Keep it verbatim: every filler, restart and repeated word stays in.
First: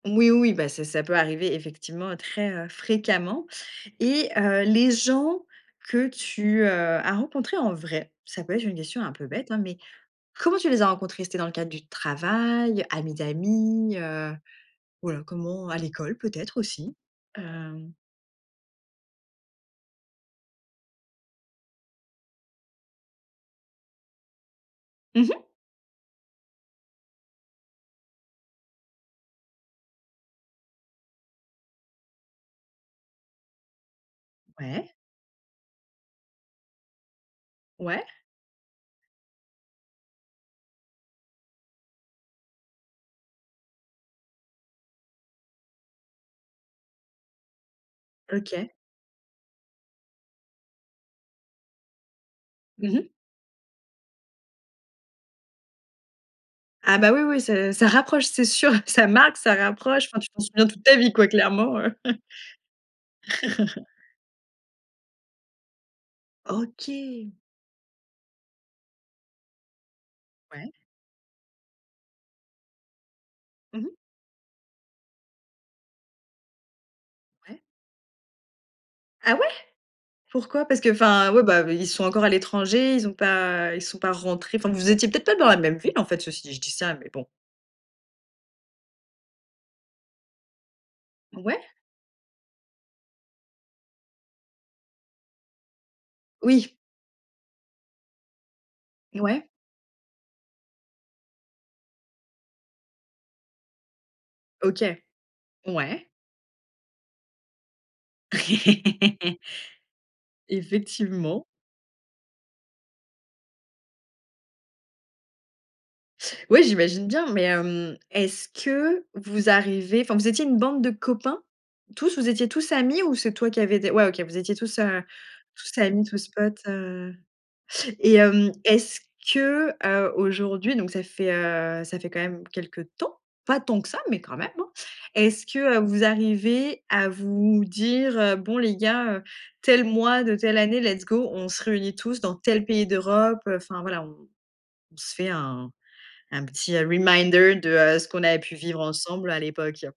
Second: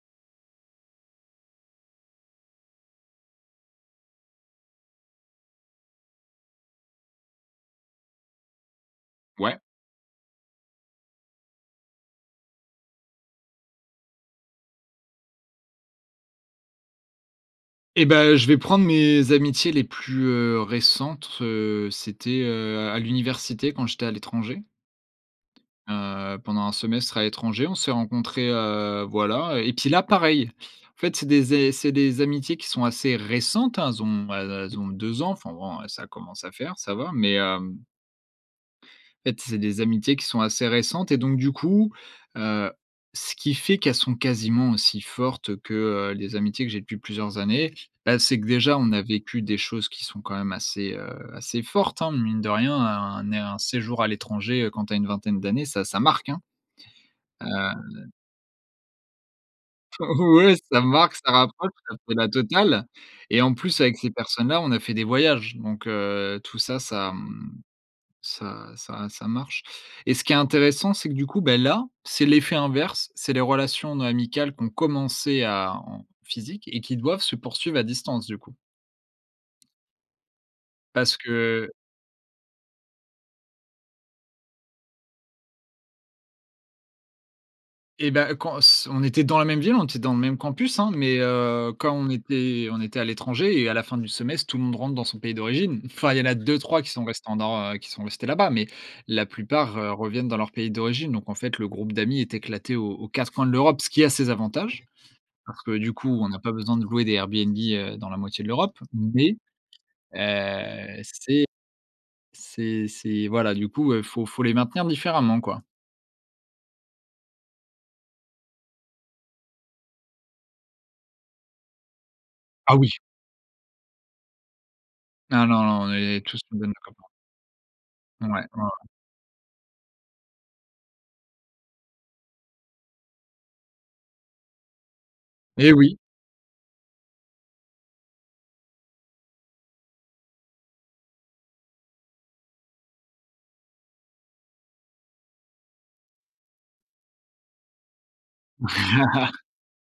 Oui, oui, bah, c'est ça peut arriver effectivement très, heu, fréquemment et heu, les gens que tu, heu, as rencontré en vrai, ça peut être une question un peu bête, hein, Ouais. mais comment tu les as rencontrés? C'était dans le cadre du travail, amis d'amis, heu? Voilà comment, à l'école peut-être aussi? Hem Et ben, je vais prendre mes amitiés les plus, heu, récentes, heu. C'était, heu, à l'université quand j'étais à l'étranger. Mmh mh. Heu, pendant un semestre à l'étranger, on s'est rencontrés, heu, voilà et puis là, pareil, en fait, c'est des ai c'est des amitiés qui sont assez récentes, elles ont elles elles ont Ouais. deux ans, enfin bon, ça commence à faire, ça va, mais, hem Ouais. En fait, c'est des amitiés qui sont assez récentes et donc du coup, heu, ce qui fait qu'elles sont quasiment aussi fortes, que, heu, les amitiés que j'ai depuis plusieurs années, bah, c'est que, OK. déjà, on a vécu des choses qui sont quand même assez, heu, assez fortes, hein, mine de rien, Mmh mh. un né un séjour à l'étranger, heu, quand tu as une vingtaine d'années, ça ça marque, hein, Ah, bah, oui, oui, heu ça ça rapproche, c'est sûr, ça marque, ça rapproche. Enfin tu O t'en ouais, souviens ça toute ta vie marque, quoi, ça rapproche, clairement, heu c'est la totale et en plus, avec ces personnes-là, on a fait des voyages donc, heu, tout ça ça, OK. mmh, ça ça ça marche et ce qui est Ouais. intéressant, c'est que du coup, bah là, c'est l'effet inverse. C'est les Mmh mh. relations amicales qui ont commencé à en physique et qui doivent se Ouais. poursuivre à distance du coup. Ah ouais, pourquoi? Parce Parce qu'enfin, ouais, bah, que ils sont encore à l'étranger? Ils ont pas ils sont pas rentrés? Enfin, vous étiez peut-être pas dans la même ville, en fait? Ceci dit, je dis ça mais bon. Et bah quand s on était dans la même ville, on était dans le même campus, hein, mais, Ouais. heu, quand on était on était à l'étranger et à la fin du semestre, tout le monde rentre dans son pays d'origine. Enfin il y en a Oui. deux-trois qui sont resté en nor heu, qui sont restés là-bas mais la Ouais. plupart, heu, reviennent dans leur pays d'origine donc en fait, le groupe d'amis est éclaté aux aux quatre coins de l'Europe, ce qui a ses OK. avantages parce que du Ouais. coup, on a pas besoin de louer des Airbnb, heu, dans la moitié de l'Europe, mais, heu, Effectivement. c'est c'est c'est voilà du coup, heu, faut faut les maintenir différemment quoi. Oui, j'imagine bien, mais, hem, est-ce que vous arrivez enfin, vous étiez une bande de copains? Tous, vous étiez tous Ah oui! amis? Ou c'est toi qui avais des ouais, OK, vous étiez tous a Ah non, tous non, on amis, est tous tous potes, une bande de copains. heu et Ouais, ouais, hem, ouais. est-ce que, heu, aujourd'hui donc ça fait, heu, ça fait quand même quelque temps pas tant que ça mais quand même, hein. Est-ce Et que oui! vous arrivez à vous m dire: «Bon les gars, heu, tel mois de telle année, let's go on se réunit tous dans tel pays d'Europe, heu»? Enfin voilà. On on se fait un un petit reminder de, heu, ce qu'on avait pu vivre ensemble à l'époque.